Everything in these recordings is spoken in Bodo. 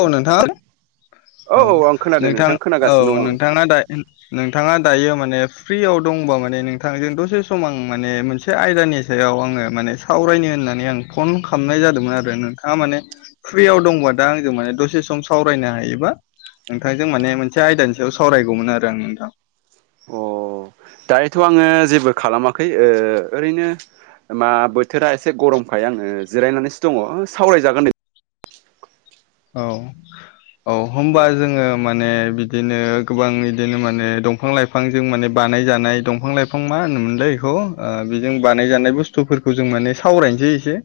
औ नोंथां औ आं खोनादों नोंथां औ खोनागासिनो दं आं नोंथाङा दा नोंथाङा दायो माने फ्रियाव दंबा माने नोंथांजों दसे सम आं माने मोनसे आयदानि सायाव आङो माने सावरायनो होननानै आं फन खालामनाय जादोंमोन आरो नोंथाङा माने फ्रियाव दंबा दा आंजों माने दसे सम सावरायनो हायोबा नोंथांजों माने मोनसे आयदानि सायाव सावरायगौमोन आरो आं नोंथां अ दायोथ' आङो जेबो खालामाखै ओरैनो मा बोथोरा एसे गरमखाय आङो जिरायनानैसो दङ सावरायजागोन दे औ औ होनबा जोङो माने बि दिनो गोबां बिदिनो माने दंफां लाइफांजों माने बानायजानाय दंफां लाइफां मा होनोमोनलाय बेखौ बेजों बानायजानाय बुस्थुफोरखौ जों माने सावरायनोसै एसे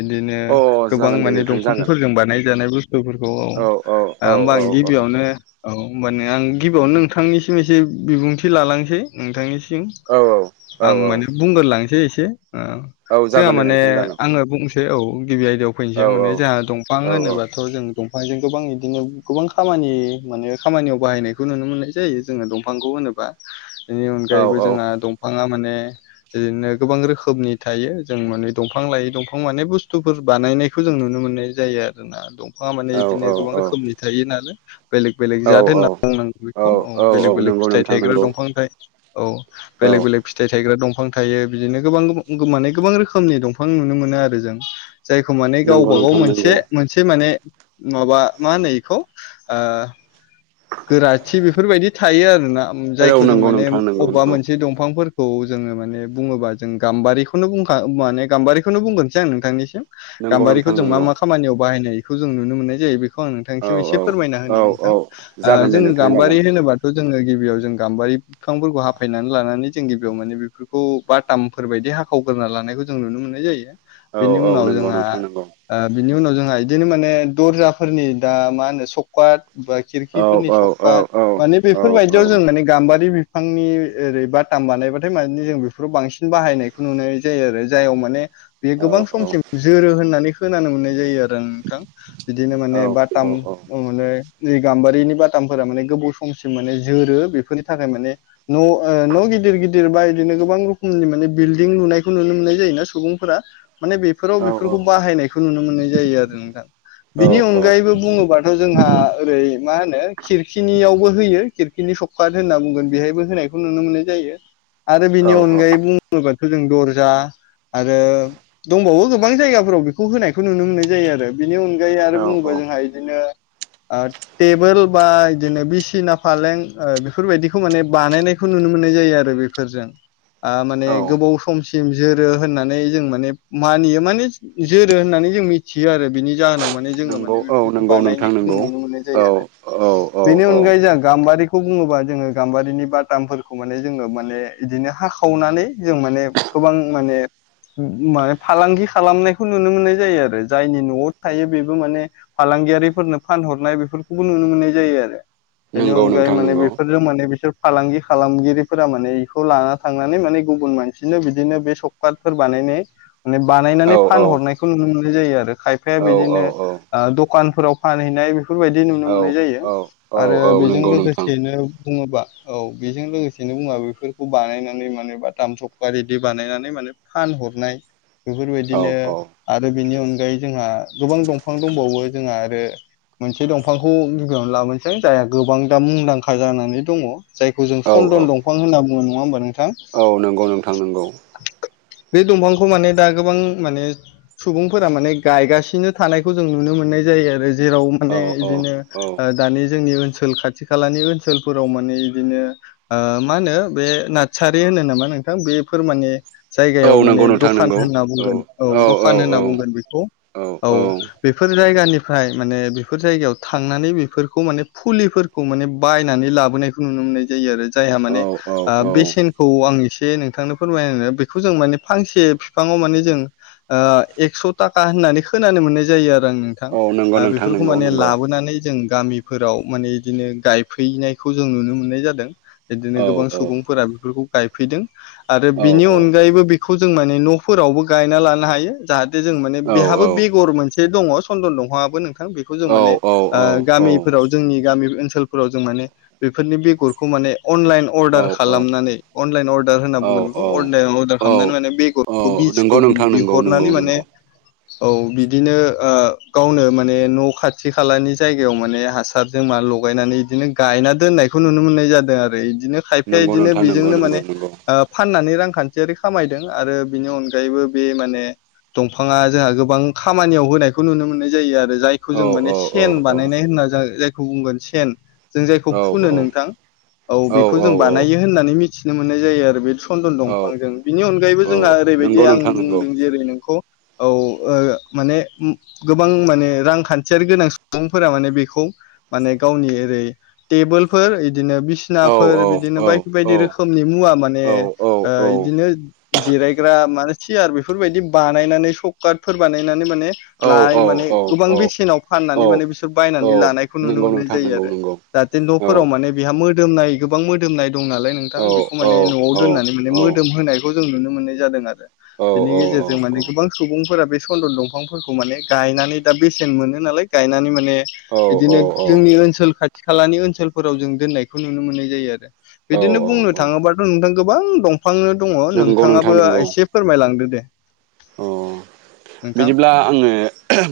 बिदिनो औ अ गोबां जागोन दे माने नोंथां जागोन दंफांफोरजों बानायजानाय बस्थुफोरखौ औ औ होमबा औ आं औ गिबियावनो औ होमबानिया आं गिबियावनो नोंथांनिसिम एसे बिबुंथि लालांनोसै नोंथांनिसि- म औ आं माने बुंग्रोलांसै एसे औ जोंहा जागोन दे माने नोंथां जागोन आङो बुंसै औ गिबि आयदायाव फैनोसै औ आं माने जोंहा दंफां औ औ औ होनोबा थ' जों दंफांजों गोबां बिदिनो गोबां खामानि माने खामानियाव बाहायनायखौ नुनो मोननाय जायो जोङो दंफांखौ होनोबा बेनि अनगायैबो जोंहा औ दंफाङा माने बिदिनो गोबां रोखोमनि थायो जों माने दंफां लायै दंफां माने बुस्थुफोर बानायनाय खौ जों नुनो मोननाय जायो आरोना दंफाङा माने औ इदिनो गोबां औ रोखोमनि थायो नालाय बेलेग बेलेग जाद होनना औ बुंनांगोन बेखौ औ बेलेग बेलेग नंगौ फिथाइ नोंथां थायग्रा नंगौ दंफां थायो औ औ बेलेग बेलेग फिथाइ थायग्रा दंफां थायो बिदिनो गोबां गोबां माने गोबां रोखोमनि दंफां नुनो मोनो आरो जों जायखौ माने नंगौ गावबा गाव नोंथां नंगौ मोनसे मोनसे माने माबा मा होनो एखौ गोराथि बेफोरबायदि थायो आरोना औ नंगौ जायखौ जों माने नोंथां नंगौ अबबा नंगौ मोनसे दंफांफोर खौ जोङो माने बुङोबा जों गाम्बारिखौनो बुंखा माने गाम्बारिखौनो बुंग्रोनोसै आं नोंथांनिसिम नंगौ नोंथां गाम्बारिखौ जों मा नंगौ मा खामानियाव बाहायनायखौ जों नुनो मोननाय जायो बे- खौ आं औ नोंथांनिसिम एसे फोरमायना औ होनि औ नोंथां जागोन दे जोङो नोंथां जागोन गाम्बारि होनोबाथ' जोङो गिबियाव जों गाम्बारि फिफांफोरखौ हाफायनानै लानानै जों गिबियाव माने बेफोरखौ बटामफोर बायदि हाखावगोरना लानायखौ जों नुनो मोननाय जायो औ बिनि औ उनाव नंगौ जोंहा। नोंथां नंगौ ओ बिनि उनाव जोंहा इदिनो माने दरजाफोरनि सककाद बा औ खिरखि। औ सककट औ मा। औ माने औ औ बेफोरबायदियाव जों माने गाम्बारि बिफांनि ओरै बाथाम बानायबाथाय माने जों बेफोराव बांसिन बाहायनाय। नुनाय जायो आरो जायाव माने। बे औ गोबां समसिम जोरो होननानै खोनानो मोननाय जायो आरो आं नोंथां। बिदिनो औ माने बाथाम माने गाम्बारिनि बा। थामफोरा माने गोबाव समसिम माने जोरो बेफोरनि थाखाय माने। न' ओ न' गिदिर गिदिर बा इदिनो गोबां रोखोमनि माने बिलडिं लुनायखौ नुनो मोननाय जायोना सुबुंफोरा। माने बेफोराव बेफोरखौ बाहायनायखौ नुनो मोननाय जायो आरो नोंथां। बिनि अनगायैबो बुङोबाथ' जोंहा ओरै मा होनो खिरखिनियावबो होयो खिरखिनि सककात होनना बुंगोन बेहायबो होनायखौ नुनो मोननाय जायो। आरो बेनि अनगायै बुङोबाथ' जों दर्जा आरो दंबावो गोबां जायगाफोराव बेखौ होनायखौ नुनो मोननाय जायो आरो। बिनि अनगायै आरो औ बुङोबा जोंहा इदिनो ओ टेबोल बा इदिनो बिसिना फालें ओ बेफोरबायदिखौ माने बानायनायखौ नुनो मोननाय जायो आरो बेफोरजों। आ माने औ गोबाव समसि सिम जोरो होननानै जों माने मानियो माने जोरो होननानै जों मिथियो आरो बिनि जाहोनाव। माने जोङो नंगौ माने औ बेफोरखौ नंगौ नोंथां बानायनायखौ जों नंगौ नुनो मोननाय औ जायो आरो औ औ बेनि औ अनगायै गाम्बारिखौ बुङोबा जोङो गाम्बारिनि बातामफोरखौ माने जोङो माने इदिनो हाखाव खावनानै जों माने गोबां माने माने फालांगि खालामनायखौ नुनो मोननाय जायो आरो जायनि न'आव थायो बेबो माने फालांगियारिफोरनो फानहरनाय बेफोरखौ नुनो मोननाय आरो बेनि नंगौ अनगायै नोंथां माने नंगौ बेफोरजों माने बिसोर फालांगि खालामगिरिफोरा माने इखौ लाना थांनानै माने गुबुन मानसिनो बिदिनो बे सब काटफोर बानायनाय माने औ बानायनानै औ फानहरनायखौ नुनो मोननाय जायो आरो खायफाया औ औ बिदिनो ओ दखानफोराव फानहैनाय बेफोरबायदि औ नुनो जायो औ औ आरो औ बेजों नंगौ नोंथां लोगोसेनो बुङोबा औ बेजों लोगोसेनो बुङा बेफोरखौ बानायनानै माने बा थाम सपखा रेदि बानायनानै माने फानहरनाय औ बेफोरबायदिनो औ आरो बेनि अनगायै जोंहा गोबां दंफां दंबावो जोंहा आरो एसे दंफांखौ गिबियावनो लाबोनोसै जायहा गोबां दा मुंदांखा जानानै दङ। जायखौ जों औ सन्दन दंफां होनना बुङो नङा होमबा नोंथां? औ नंगौ नोंथां नोंगौ। बे दंफांखौ माने दा गोबां माने सुबुंफोरा माने गायगासिनो थानायखौ जों नुनो मोननाय जायो आरो जेराव औ माने औ इदिनो औ दानि जोंनि ओनसोल खाथि खालानि ओनसोलफोराव माने इदिनो ओ मा होनो बे नारसारि होनो नामा बेफोर माने औ जायगायाव नंगौ माने नोंथां दखान नंगौ होनना बुंगोन। औ दखान होनना बुंगोन बेखौ औ बेफोर जायगानिफ्राय माने बेफोर जायगायाव थांनानै बेफोरखौ माने फुलिफोरखौ माने बायनानै लाबोनायखौ नुनो मोननाय जायो आरो। जायहा माने औ ओ औ बेसेनखौ आं एसे नोंथांनो फोरमायो बेखौ जों माने फांसे बिफाङाव माने जों ओ एक्स' थाखा होननानै खोनानो मोननाय जायो आरो आं नोंथां। औ नंगौ नोंथां नंगौ नंगौ। गबोनानै जों गामिफोराव माने इदिनो गायफैनायखौ जों नुनो मोननाय जादों। बिदिनो औ गोबां औ सुबुंफोरा बेफोरखौ गायफैदों। आरो औ बिनि अनगायैबो बेखौ जों माने न'फोरावबो गायना लानो हायो जाहा थे जों माने औ बेहाबो बेगर मोनसे दङ चन्दन दंफाङाबो नोंथां बेखौ जों माने औ औ ओ औ औ गामिफोराव जोंनि गामि ओनसोलफोराव जों माने बेफोरनि बेगरखौ माने अनलाइन अर्दार खालामनानै अनलाइन अर्दार होनना औ बुंगोन। बेखौ अर्दा अर्दार औ खालामनानै माने बेगरखौ औ नंगौ बिजखौ नोंथां नंगौ नंगौ बिहरनानै माने नंगौ औ बिदिनो ओ गावनो माने माने न' खाथि खालानि जायगायाव माने हासारजों मा लगायनानै बिदिनो गायना दोननाय खौ नुनो मोननाय जादों आरो इदिनो खायफाया नंगौ इदिनो नोंथां नंगौ बेजोंनो माने नंगौ नंगौ ओ फाननानै रांखान्थियारि खामायदों आरो बिनि अनगायैबो बे माने दंफाङा जोहा गोबां खामानियाव होनायखौ नुनो मोननाय जायो आरो। जायखौ औ जों औ माने औ सेन बानायनाय होनना जा-जायखौ बुंगोन सेन जों जायखौ औ फुनो नोंथां। औ बेखौ जों बानायो होननानै मिथिनो मोननाय जायो आरो बे सन्दन औ दंफांजों बिनि अनगायैबो औ जोंहा ओरैबायदि नंगौ आं नोंथां नंगौ बुंदों जेरै नोंखौ औ ओ माने उम गोबां माने रांखान्थियारि गोनां सुबुंफोरा माने बेखौ माने गावनि ओरै टेबोलफोर इदिनो औ बिसनाफोर औ बिदिनो औ बायदि औ बायदि रोखोमनि मुवा माने औ औ ओ इदिनो जिरायग्रा माने सियार बेफोरबायदि बानायनानै सकटफोर बानायनानै माने औ लाय औ माने औ। गोबां औ बेसेनाव फाननानै औ माने बिसोर औ बायनानै लानायखौ नुनो नंगौ मोननाय नोंथां जायो नंगौ आरो। नंगौ जाहाथे औ न'फोराव माने बेहा मोदोमनाय गोबां मोदोमनाय दं नालाय नोंथां औ बेखौ औ माने न'आव दोननानै औ माने मो दोम होनायखौ जों नुनो मोननाय जादों आरो। औ बेनि औ गेजेरजों औ माने गोबां सुबुंफोरा बे सन्दन दंफांफोरखौ माने गायनानै दा बेसेन मोनो नालाय गायनानै माने बिदिनो जोंनि ओनसोल खाथि खालानि ओनसोलफोराव जों दोननायखौ नुनो मोननाय जायो आरो। औ बिदिनो औ बुंनो औ थाङोबाथ' नोंथां गोबां दं। फांनो दङ नंगौ नोंथां नोंथाङाबो नंगौ एसे फोरमायलांदो दे। औ नोंथां बिदिब्ला आङो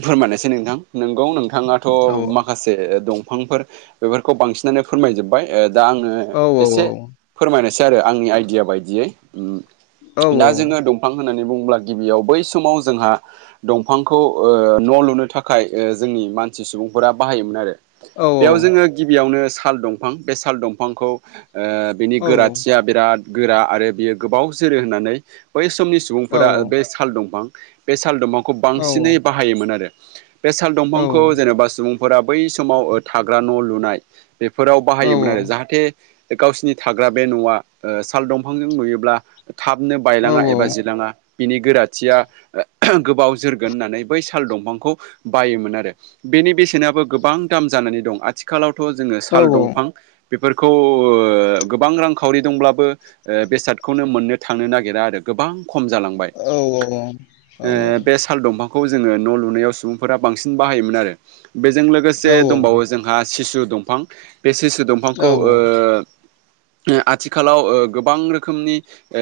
फोरमायनोसै नोंथां नंगौ नोंथाङाथ' औ माखा से दंफांफोर बेफोरखौ बांसिनानो फोरमायजोबबाय ओ दा आङो औ एसे औ फोरमायनोसै आरो आंनि आइडिया बायदियै ओम औ दा जोङो दं फां होननानै बुङोब्ला गिबियाव बै समाव जोंहा दंफांखौ ओ न' लुनो थाखाय ओ जोंनि मानसि सुबुंफोरा बाहायोमोन आरो। औ बेयाव जोङो गिबियावनो साल दंफां बे साल दंफांखौ ओ बिनि औ गोराथिया बिराद गोरा आरो बियो गोबाव जोरो होननानै बै समनि औ सुबुंफोरा बे साल दंफां बे साल दंफांखौ बांसिनै औ बाहायोमोन आरो बे साल दंफांखौ औ जेनेबा सुबुं फोरा बै समाव ओ थाग्रा न' लुनाय बेफोराव बाहायोमोन औ औ आरो जाहाथे गावसिनि थाग्रा बे न'आ ओ साल दंफांजों लुयोब्ला थाबनो औ बायलाङा एबा जिलाङा बिनि गोराथिया गोबाव जोरगोन होननानै बै साल दंफांखौ बाइयोमोन आरो। बेनि बेसेनाबो गोबां दाम जानानै दं आथिखालावथ' जोङो औ साल दंफां बेफोरखौ ओ गोबां रांखावरि दंब्लाबो ओ बेसादखौनो मोननो थांनो नागिरा आरो गोबां खम जालांबाय। औ औ औ। ओ औ बे साल दंफांखौ जोङो न' लुनायाव सुबुंफोरा बांसिन बाहायोमोन आरो। बेजों औ लोगोसे दंबावो जोंहा सिसु दंफां। बे सिसु औ दंफांखौ ओ आथिखालाव ओ गोबां रोखोमनि ओ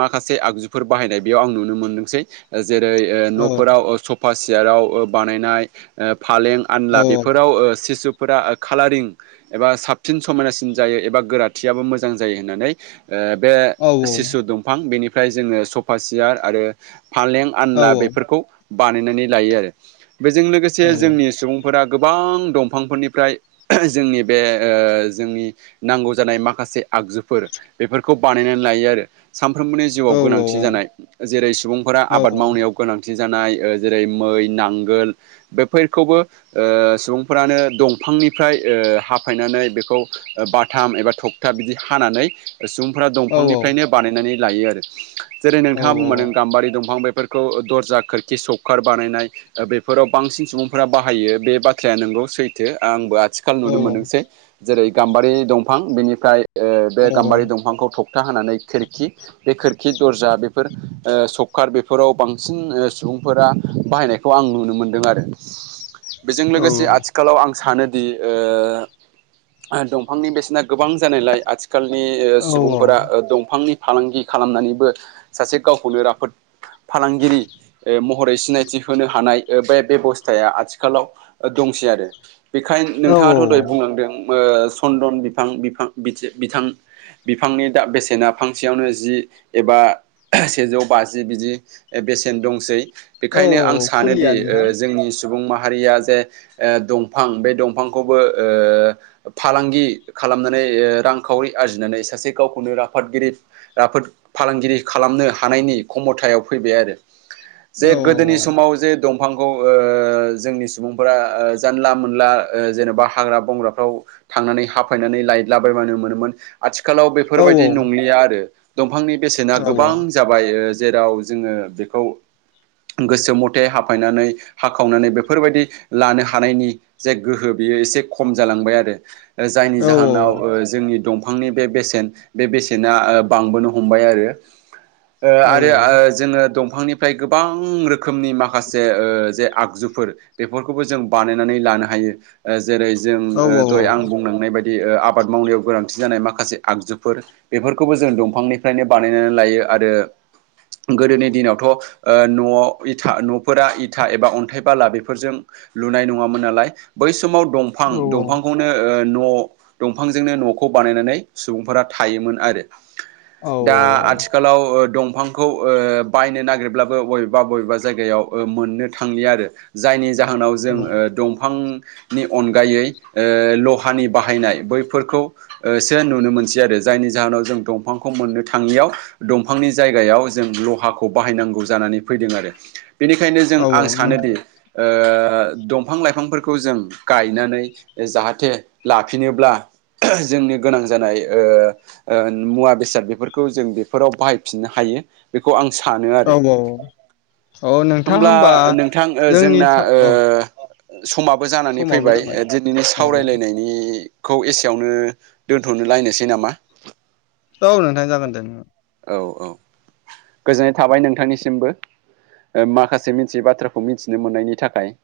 माखासे आगजुफोर बाहायनाय बेयाव आं नुनो मोनदोंसै। जेरै ओ न'फोराव ओ सफा सियाराव ओ बानायनाय ओ फालें आनला बेफोराव ओ सिसु फोरा खालारिं एबा साबसिन समायनासिन जायो एबा गोराथियाबो मोजां जायो होननानै ओ बे सिसु दंफां बेनिफ्राय जोङो सफा सियार आरो फालें आनला बेफोरखौ बानायनानै लायो आरो बेजों लोगोसे जोंनि सुबुं फोरा गोबां दंफांफोरनिफ्राय जोंनि बे ओ जोंनि नांगौ जानाय माखासे आगजुफोर बेफोरखौ बानायनानै लायो आरो। सानफ्रोमबोनि जिउआव गोनांथि जानाय जेरै सुबुंफोरा आबाद मावनायाव [unintelligible] गोनांथि जानाय ओ जेरै मै नांगोल बेफोरखौबो ओ सुबुंफोरानो दंफांनिफ्राय ओ हाफायनानै बेखौ ओ बाथाम एबा थक ता बिदि हानानै ओ सुबुंफोरा दंफांनिफ्रायनो बानायनानै लायो आरो जेरै नोंथाङा बुंलांदों गाम्बारि दंफां बेफोरखौ दरजा खोरखि सबखार बानायनाय ओ बेफोराव बांसिन सुबुंफोरा बाहायो बे बाथ्राया नोंगौ सैथो आंबो आथि खाल नुनो मोनोसै जेरै गाम्बारि दंफां बेनिफ्राय ओ बे गाम्बारि दंफांखौ थक ता हानानै खोरखि बे खोरखि दरजा बेफोर ओ सक कार बेफोराव बांसिन ओ सुबुंफोरा बाहायनायखौ आं नुनो मोनदों आरो। बेजों लोगोसे आथि खालाव आं सानोदि ओ दंफांनि बेसेना गोबां जानायलाय आथि खालनि ओ औ सुबुंफोरा ओ दंफांनि फालांगि खालामनानैबो सासे गावखौनो राफोद फालांगिरि ओ महरै सिनायथि होनो हानाय ओ बे बेबस्थाया आथिखालाव दंसै आरो। बेखाय औ नोंथाङाथ' दहाय बुंनांदों ओ चन्दन बिफां बिफां बिथि बिथां बिफांनि दा बेसेना फांसेयावनो जि एबा सेजौ बाजि जि बिदि ए बेसेन दंसै औ बेनिखायनो आं फुलिया सानोदि ओ नोंथां जोंनि सुबुंमाहारिया जे ए दंफां बे दंफांखौबो ओ फालांगि खालामनानै ओ रांखावरि आरजिनानै सासे गावखौनो राफादगिरि राफोद फालांगिरि खालामनो हानायनि खमथायाव फैबाय आरो औ जे गोदोनि समाव जे दं फांखौ ओ जोंनि सुबुंफोरा ओ जानला मोनला ओ जेनेबा हाग्रा बंग्राफ्राव थांनानै हाफायनानै लाइटला बायबानो मोनोमोन। आथिखालाव औ बेफोरबायदि नंलिया आरो दंफांनि बेसेना औ गोबां जाबाय ओ जेराव जोङो बेखौ गोसो मथे हाफायनानै हाखावनानै बेफोरबायदि लानो हानायनि जे गोहो बियो एसे खम जालांबाय आरो ओजायनि औ जाहोनाव ओ जोंनि दंफांनि बे बेसेन बे बेसेना ओ बांबोनो हमबाय आरो ओ औ आ जोङो दंफांनिफ्राय गोबां रोखोमनि माखासे ओ जे आगजुफोर बेफोरखौबो जों बानायनानै लानो हायो ओ जेरै जों औ ओ दय आं बुंलांनाय बाय दि ओ आबाद मावनायाव गोनांथि जानाय माखासे आगजुफोर बेफोरखौबो जों दंफांनिफ्रायनो बानायनानै लायो आरो गोदोनि दिनावथ' ओ न' इथा न'फोरा इथा एबा अन्थाइ बाला बेफोरजों लुनाय नङामोन नालाय बै समाव दंफां औ औ दंफांखौ नो ओ न' दंफांजोंनो न'खौ बानायनानै सुबुंफोरा थायोमोन आरो। दा आथिखालाव ओ दं फांखौ ओ बायनो नागिरब्लाबो बबेबा बबेबा जायगायाव ओ मोननो थांलिया आरो। जायनि जाहोनाव जों ओ दंफांनि अनगायै ओ ल हानि बाहायनाय बैफोरखौ ओ सो नुनो मोनसै आरो जायनि जाहोनाव जों दंफांखौ मोननो थाङियाव दंफांनि जायगायाव जों लहाखौ बाहायनांगौ जानानै फैदों आरो बेनिखायनो जों आं नोंथां सानोदि ओ दंफां लाइफांफोरखौ जों गायनानै जाहाथे लाफिनोब्ला जोंनि गोनां जानाय ओ ओ मुवा बेसाद बेफोरखौ जों बेफोराव बाहाय फिननो हायो बेखौ आं सानो औ आरो। औ नोंथां होमब्ला होमबा नोंथां ओ जोंनि जोंना स- औ ओ समाबो जानानै समाबो फैबाय जाबाय दिनैनि औ औ सावरायलायनाय बिखौ एसेयावनो दोनथ'नो लायनोसै नामा? औ नोंथां जागोन दे। औ औ गोजोननाय थाबाय नोंथांनिसिमबो। ओ माखासे मिनथियै बाथ्राखौ मिथिनो मोननायनि थाखाय